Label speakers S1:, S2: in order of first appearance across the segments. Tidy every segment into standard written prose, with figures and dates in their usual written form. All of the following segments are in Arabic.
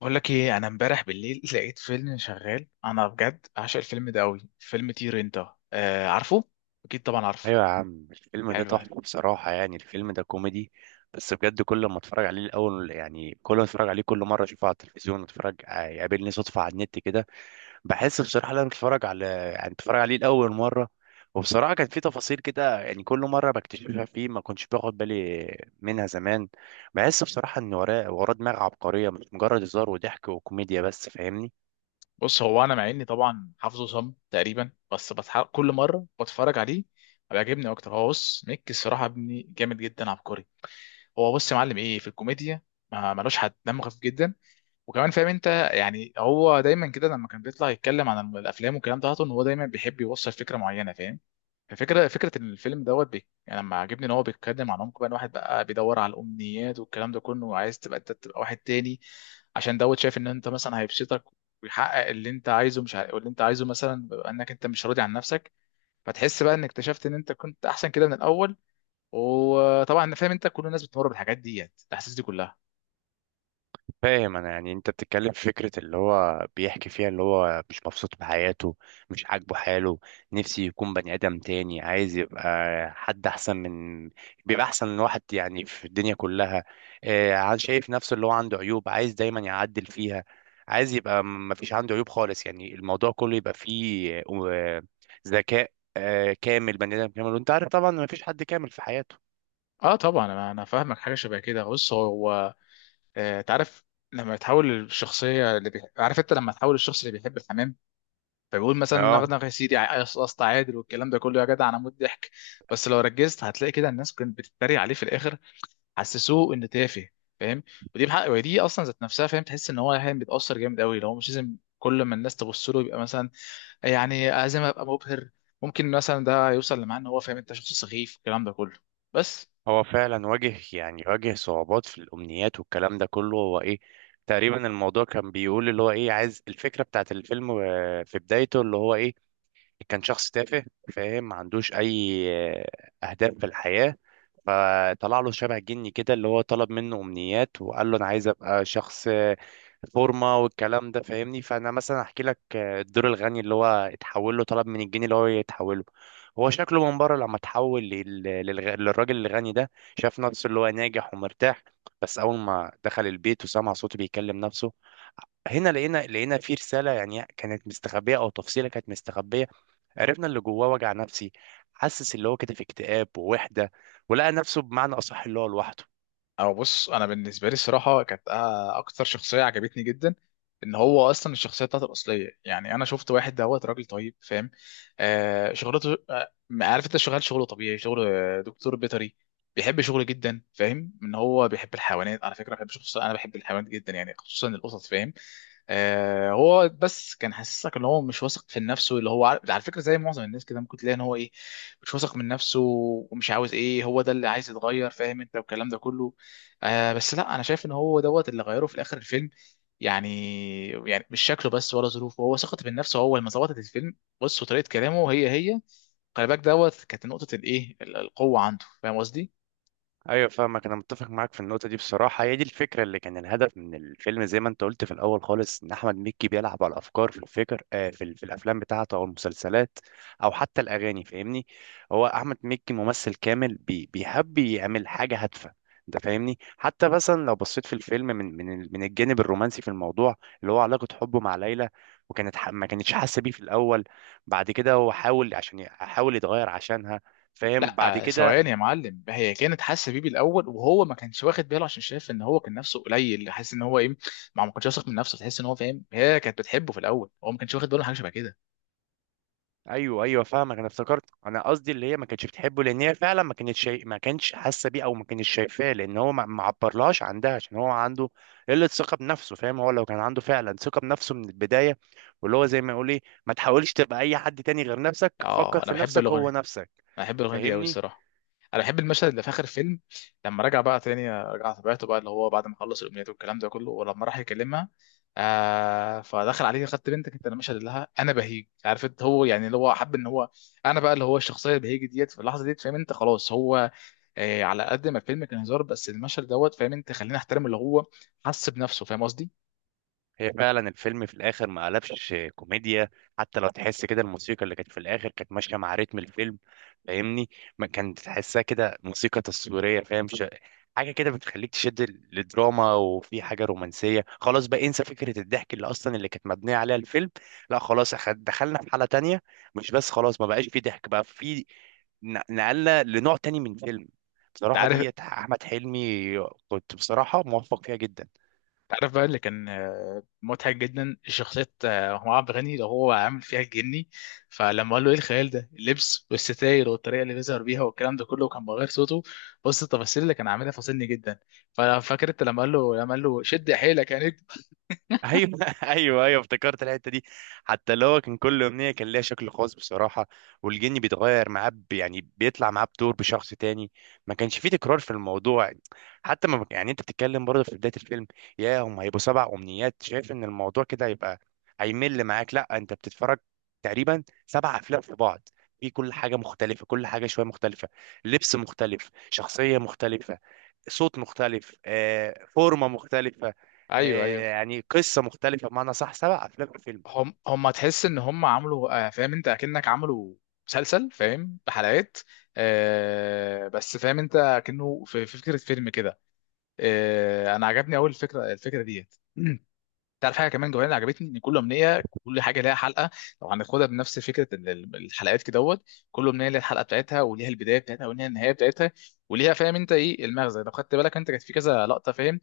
S1: بقول لك ايه؟ انا امبارح بالليل لقيت فيلم شغال. انا بجد عاشق الفيلم ده قوي، فيلم طير انت. آه عارفه. اكيد طبعا عارفه.
S2: ايوه يا عم، الفيلم ده
S1: حلو أوي.
S2: تحفه بصراحه، يعني الفيلم ده كوميدي. بس بجد كل ما اتفرج عليه الاول، يعني كل ما اتفرج عليه كل مره اشوفه على التلفزيون، اتفرج يقابلني صدفه على النت كده. بحس بصراحه لما اتفرج على، يعني اتفرج عليه لاول مره. وبصراحه كان في تفاصيل كده، يعني كل مره بكتشفها فيه، ما كنتش باخد بالي منها زمان. بحس بصراحه ان وراه وراه دماغ عبقريه، مش مجرد هزار وضحك وكوميديا بس، فاهمني؟
S1: بص، هو انا مع اني طبعا حافظه صم تقريبا بس كل مره بتفرج عليه بيعجبني اكتر. هو بص ميك، الصراحه ابني جامد جدا، عبقري. هو بص يا معلم، ايه في الكوميديا ما ملوش حد؟ دمه خفيف جدا، وكمان فاهم انت، يعني هو دايما كده لما كان بيطلع يتكلم عن الافلام والكلام ده، ان هو دايما بيحب يوصل فكره معينه، فاهم؟ فكرة الفيلم دوت بي، يعني لما عجبني ان هو بيتكلم عن عمق بقى، إن واحد بقى بيدور على الامنيات والكلام ده كله، وعايز تبقى انت تبقى واحد تاني، عشان دوت شايف ان انت مثلا هيبسطك ويحقق اللي انت عايزه. مش عارف، اللي انت عايزه مثلا بيبقى انك انت مش راضي عن نفسك، فتحس بقى انك اكتشفت ان انت كنت احسن كده من الاول. وطبعا انا فاهم انت، كل الناس بتمر بالحاجات ديت، الاحاسيس دي كلها.
S2: فاهم انا، يعني انت بتتكلم في فكره اللي هو بيحكي فيها، اللي هو مش مبسوط بحياته، مش عاجبه حاله، نفسي يكون بني ادم تاني، عايز يبقى حد احسن من، بيبقى احسن من واحد يعني في الدنيا كلها. شايف نفسه اللي هو عنده عيوب، عايز دايما يعدل فيها. عايز يبقى ما فيش عنده عيوب خالص، يعني الموضوع كله يبقى فيه ذكاء، كامل، بني ادم كامل، وانت عارف طبعا ما فيش حد كامل في حياته.
S1: اه طبعا، انا فاهمك. حاجه شبه كده، بص هو تعرف، لما تحول الشخصيه عارف انت، لما تحول الشخص اللي بيحب الحمام، فبيقول مثلا
S2: اه،
S1: نغنغ يا سيدي، قصقص تعادل والكلام ده كله، يا جدع انا موت ضحك. بس لو ركزت هتلاقي كده الناس كانت بتتريق عليه في الاخر، حسسوه ان تافه، فاهم؟ ودي بحق، ودي اصلا ذات نفسها، فاهم؟ تحس ان هو يعني بيتاثر جامد قوي لو مش لازم، كل ما الناس تبص له يبقى مثلا، يعني لازم ابقى مبهر. ممكن مثلا ده يوصل لمعنى ان هو فاهم انت شخص سخيف، الكلام ده كله. بس
S2: هو فعلا واجه، يعني واجه صعوبات في الأمنيات والكلام ده كله، هو إيه؟ تقريبا الموضوع كان بيقول اللي هو إيه، عايز الفكرة بتاعت الفيلم في بدايته، اللي هو إيه؟ كان شخص تافه، فاهم؟ ما عندوش اي اهداف في الحياة. فطلع له شبه جني كده، اللي هو طلب منه امنيات، وقال له انا عايز ابقى شخص فورمه والكلام ده، فاهمني؟ فانا مثلا احكي لك الدور الغني اللي هو اتحول له، طلب من الجني اللي هو يتحوله. هو شكله من بره لما اتحول للراجل الغني ده. شاف نفسه اللي هو ناجح ومرتاح، بس اول ما دخل البيت وسمع صوته بيكلم نفسه، هنا لقينا في رسالة، يعني كانت مستخبية، أو تفصيلة كانت مستخبية. عرفنا اللي جواه، وجع نفسي. حسس اللي هو كده في اكتئاب ووحدة. ولقى نفسه، بمعنى أصح، اللي هو لوحده.
S1: او بص، انا بالنسبه لي الصراحه كانت اكتر شخصيه عجبتني جدا، ان هو اصلا الشخصيه بتاعته الاصليه. يعني انا شفت واحد دوت راجل طيب، فاهم؟ آه شغلته آه، عارف انت، شغال شغله طبيعي، شغل دكتور بيطري. بيحب شغله جدا، فاهم؟ ان هو بيحب الحيوانات، على فكره بحب شخص، انا بحب الحيوانات جدا يعني، خصوصا القطط، فاهم؟ آه، هو بس كان حاسسك ان هو مش واثق في نفسه، اللي هو على فكره زي معظم الناس كده، ممكن تلاقي ان هو ايه، مش واثق من نفسه، ومش عاوز ايه. هو ده اللي عايز يتغير، فاهم انت؟ والكلام ده كله. آه بس لا، انا شايف ان هو دوت اللي غيره في الاخر الفيلم، يعني يعني مش شكله بس ولا ظروفه، هو ثقته بالنفس هو، لما ظبطت الفيلم. بص وطريقه كلامه هي هي. خلي بالك، دوت كانت نقطه الايه، القوه عنده، فاهم قصدي؟
S2: ايوه، فاهمك، انا متفق معاك في النقطه دي بصراحه، هي دي الفكره اللي كان الهدف من الفيلم، زي ما انت قلت في الاول خالص، ان احمد مكي بيلعب على الافكار في الفكر في الافلام بتاعته او المسلسلات، او حتى الاغاني، فاهمني؟ هو احمد مكي ممثل كامل، بيحب يعمل حاجه هادفه. انت فاهمني، حتى مثلا لو بصيت في الفيلم من الجانب الرومانسي في الموضوع، اللي هو علاقه حبه مع ليلى. وكانت ما كانتش حاسه بيه في الاول. بعد كده هو حاول عشان حاول يتغير عشانها، فاهم؟ بعد
S1: لا
S2: كده.
S1: ثواني يا معلم، هي كانت حاسه بيه بالاول، وهو ما كانش واخد باله، عشان شايف ان هو كان نفسه قليل، حاسس ان هو ايه، ما كانش واثق من نفسه. تحس ان هو فاهم، هي كانت بتحبه في الاول، هو ما كانش واخد باله من حاجه شبه كده.
S2: ايوه، ايوه، فاهمك، انا افتكرت، انا قصدي اللي هي ما كانتش بتحبه، لان هي فعلا ما كانتش حاسه بيه، او ما كانتش شايفاه، لان هو ما عبرلهاش عندها، عشان هو عنده قله ثقه بنفسه، فاهم؟ هو لو كان عنده فعلا ثقه بنفسه من البدايه، واللي هو زي ما يقول ايه، ما تحاولش تبقى اي حد تاني غير نفسك، فكر
S1: اه انا
S2: في
S1: بحب
S2: نفسك هو
S1: الاغنيه،
S2: نفسك.
S1: انا بحب الاغنيه دي قوي
S2: فاهمني؟
S1: الصراحه. انا بحب المشهد اللي في اخر الفيلم، لما رجع بقى تاني، رجع طبيعته بقى، اللي هو بعد ما خلص الامنيات والكلام ده كله، ولما راح يكلمها، آه فدخل عليه، خدت بنتك انت، انا مش هديلها لها، انا بهيج، عارف انت؟ هو يعني اللي هو حب ان هو انا بقى، اللي هو الشخصيه البهيج ديت في اللحظه ديت، فاهم انت؟ خلاص هو، آه على قد ما الفيلم كان هزار، بس المشهد دوت فاهم انت، خلينا احترم اللي هو حس بنفسه، فاهم قصدي؟
S2: هي فعلا الفيلم في الاخر ما قلبش كوميديا، حتى لو تحس كده، الموسيقى اللي كانت في الاخر كانت ماشيه مع رتم الفيلم. فاهمني؟ ما كانت تحسها كده موسيقى تصويريه، فاهم؟ حاجه كده بتخليك تشد للدراما، وفي حاجه رومانسيه، خلاص بقى انسى فكره الضحك اللي اصلا اللي كانت مبنيه عليها الفيلم. لا خلاص دخلنا في حاله تانية. مش بس خلاص ما بقاش في ضحك، بقى في نقلنا لنوع تاني من فيلم.
S1: انت
S2: بصراحه
S1: عارف،
S2: دي احمد حلمي، كنت بصراحه موفق فيها جدا.
S1: تعرف بقى اللي كان مضحك جدا، شخصية هو عبد الغني لو، هو عامل فيها الجني، فلما قال له ايه الخيال ده، اللبس والستاير والطريقة اللي بيظهر بيها والكلام ده كله، وكان بغير صوته. بص التفاصيل اللي كان عاملها فاصلني جدا. ففاكر انت لما قال له شد حيلك يا نجم؟
S2: ايوه ايوه، ايوه، افتكرت الحته دي. حتى اللي هو كان كل امنيه كان ليها شكل خاص بصراحه، والجن بيتغير معاه، يعني بيطلع معاه بدور بشخص تاني. ما كانش فيه تكرار في الموضوع. حتى ما، يعني انت بتتكلم برضه في بدايه الفيلم، يا هم هيبقوا سبع امنيات، شايف ان الموضوع كده هيبقى هيمل معاك؟ لا، انت بتتفرج تقريبا سبع افلام في بعض، في كل حاجه مختلفه، كل حاجه شويه مختلفه، لبس مختلف، شخصيه مختلفه، صوت مختلف، فورمه مختلفه،
S1: ايوه، ايوه.
S2: يعني قصة مختلفة بمعنى صح، سبع أفلام في فيلم.
S1: هم تحس ان هم عملوا فاهم انت، اكنك عملوا مسلسل، فاهم؟ بحلقات. آه بس فاهم انت، كأنه في فكرة فيلم كده. آه انا عجبني اول الفكرة، الفكرة ديت. تعرف حاجه كمان جوانا عجبتني، ان كل امنيه كل حاجه ليها حلقه، لو هناخدها بنفس فكره الحلقات كده دوت. كل امنيه ليها الحلقه بتاعتها، وليها البدايه بتاعتها، وليها النهايه بتاعتها، وليها فاهم انت ايه المغزى. لو خدت بالك انت، كانت في كذا لقطه، فاهم؟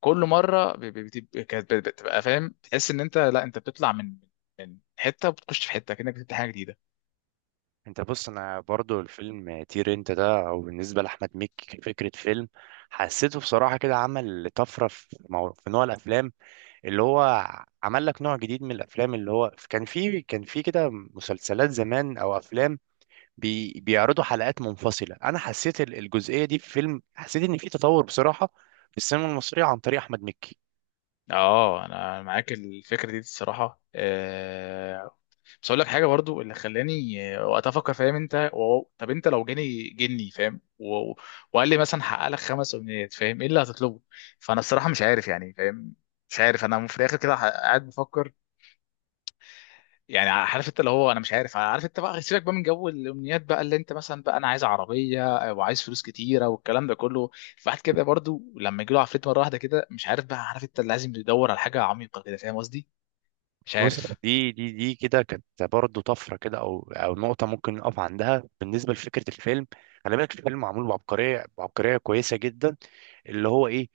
S1: كل مره كانت بتبقى فاهم، تحس ان انت لا، انت بتطلع من من حته، وبتخش في حته، كانك بتبدا حاجه جديده.
S2: أنت بص، أنا برضو الفيلم طير أنت ده أو بالنسبة لأحمد مكي فكرة فيلم، حسيته بصراحة كده عمل طفرة في في نوع الأفلام، اللي هو عمل لك نوع جديد من الأفلام، اللي هو كان في كده مسلسلات زمان أو أفلام، بيعرضوا حلقات منفصلة. أنا حسيت الجزئية دي في فيلم، حسيت إن في تطور بصراحة في السينما المصرية عن طريق أحمد مكي.
S1: اه انا معاك الفكره دي الصراحه. بس اقول لك حاجه برضو، اللي خلاني وقتها افكر، فاهم انت؟ واو، طب انت لو جاني جني، فاهم؟ وقال لي مثلا حقق لك 5 امنيات، فاهم؟ ايه اللي هتطلبه؟ فانا الصراحه مش عارف، يعني فاهم، مش عارف انا في الاخر كده، قاعد بفكر، يعني عارف انت، اللي هو انا مش عارف. عارف انت بقى، سيبك بقى من جو الامنيات بقى، اللي انت مثلا بقى انا عايز عربيه، وعايز فلوس كتيره والكلام ده كله. فواحد كده برضو لما يجي له عفريت مره واحده كده، مش عارف بقى، عارف انت اللي لازم يدور على حاجه عميقه كده، فاهم قصدي؟ مش
S2: بص،
S1: عارف.
S2: دي كده كانت برضه طفره كده، او نقطه ممكن نقف عندها بالنسبه لفكره الفيلم. خلي بالك الفيلم معمول بعبقريه، بعبقريه كويسه جدا. اللي هو ايه؟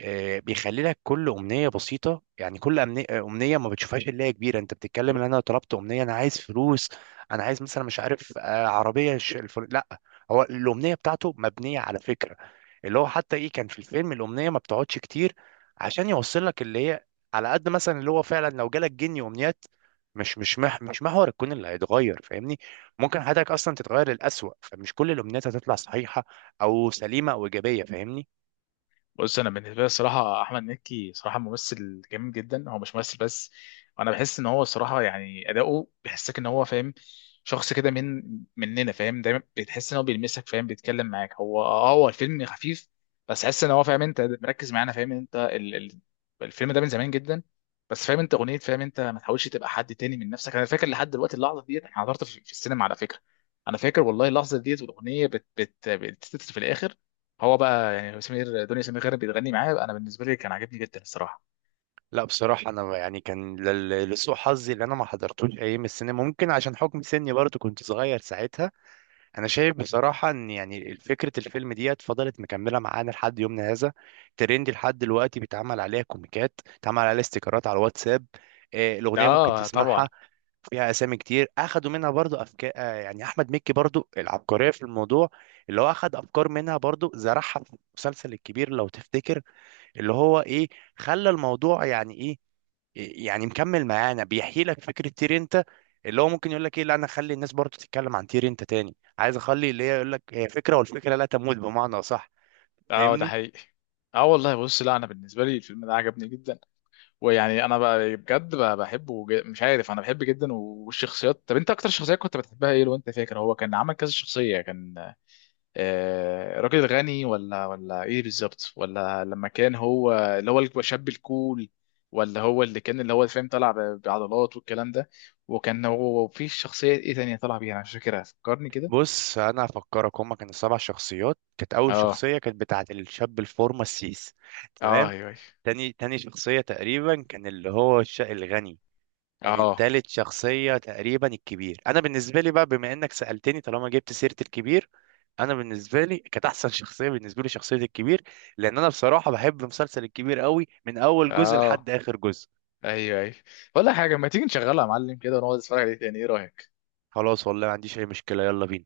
S2: بيخلي لك كل امنيه بسيطه، يعني كل امنيه ما بتشوفهاش اللي هي كبيره، انت بتتكلم ان انا طلبت امنيه، انا عايز فلوس، انا عايز مثلا مش عارف عربيه لا. هو الامنيه بتاعته مبنيه على فكره، اللي هو حتى ايه، كان في الفيلم الامنيه ما بتقعدش كتير عشان يوصل لك اللي هي، على قد مثلا اللي هو فعلا لو جالك جني وامنيات، مش محور الكون اللي هيتغير، فاهمني؟ ممكن حياتك اصلا تتغير للأسوأ، فمش كل الامنيات هتطلع صحيحه او سليمه او ايجابيه، فاهمني؟
S1: بص انا بالنسبه لي الصراحه، احمد مكي صراحه ممثل جميل جدا، هو مش ممثل بس. انا بحس ان هو الصراحه يعني اداؤه بيحسك ان هو فاهم، شخص كده من مننا، فاهم؟ دايما بتحس ان هو بيلمسك، فاهم بيتكلم معاك. هو اه، هو الفيلم خفيف، بس حس ان هو فاهم انت مركز معانا، فاهم انت الفيلم ده من زمان جدا، بس فاهم انت اغنيه فاهم انت، ما تحاولش تبقى حد تاني من نفسك. انا فاكر لحد دلوقتي اللحظه ديت، انا حضرت في السينما على فكره. انا فاكر والله اللحظه ديت، والاغنيه بتتتر في الاخر، هو بقى يعني سمير، دنيا سمير غانم بتغني معاه. انا بالنسبه لي كان عاجبني جدا الصراحه.
S2: لا بصراحه، انا يعني كان لسوء حظي اللي انا ما حضرتوش ايام السينما، ممكن عشان حكم سني برضه كنت صغير ساعتها. انا شايف بصراحه ان يعني فكره الفيلم ديت فضلت مكمله معانا لحد يومنا هذا، ترند لحد دلوقتي بيتعمل عليها كوميكات، بيتعمل عليها استيكرات على الواتساب.
S1: ده
S2: الاغنيه ممكن
S1: اه طبعا.
S2: تسمعها، فيها اسامي كتير اخدوا منها برضو افكار، يعني احمد مكي برضو العبقريه في الموضوع، اللي هو اخد افكار منها برضو زرعها في المسلسل الكبير لو تفتكر. اللي هو ايه؟ خلى الموضوع يعني ايه؟ يعني مكمل معانا، بيحيي لك فكره تير انت، اللي هو ممكن يقول لك ايه، لا انا اخلي الناس برضو تتكلم عن تير انت تاني، عايز اخلي اللي هي يقول لك هي فكره، والفكره لا تموت، بمعنى صح.
S1: اه ده
S2: فاهمني؟
S1: حقيقي. اه والله، بص لا انا بالنسبه لي الفيلم ده عجبني جدا، ويعني انا بقى بجد بقى مش عارف، انا بحبه جدا، والشخصيات. طب انت اكتر شخصيه كنت بتحبها ايه لو انت فاكر؟ هو كان عمل كذا شخصيه، كان راجل غني، ولا ايه بالظبط، ولا لما كان هو اللي هو الشاب الكول، ولا هو اللي كان اللي هو فاهم، طلع بعضلات والكلام ده، وكان هو في شخصية ايه تانية طلع بيها انا مش فاكرها، فكرني كده.
S2: بص، انا هفكرك هما كانوا سبع شخصيات، كانت اول
S1: اه
S2: شخصيه كانت بتاعه الشاب الفورمه السيس.
S1: اه،
S2: تمام.
S1: ايوه ايوه.
S2: تاني شخصية تقريبا كان اللي هو الغني. يعني
S1: اه
S2: التالت شخصية تقريبا الكبير، أنا بالنسبة لي بقى بما إنك سألتني، طالما جبت سيرة الكبير، أنا بالنسبة لي كانت أحسن شخصية بالنسبة لي شخصية الكبير، لأن أنا بصراحة بحب مسلسل الكبير قوي من أول جزء لحد
S1: اه،
S2: آخر جزء.
S1: ايوه ايوه. ولا حاجة، ما تيجي نشغلها يا معلم كده، ونقعد نتفرج عليه تاني؟ ايه رأيك؟
S2: خلاص والله، ما عنديش أي مشكلة، يلا بينا.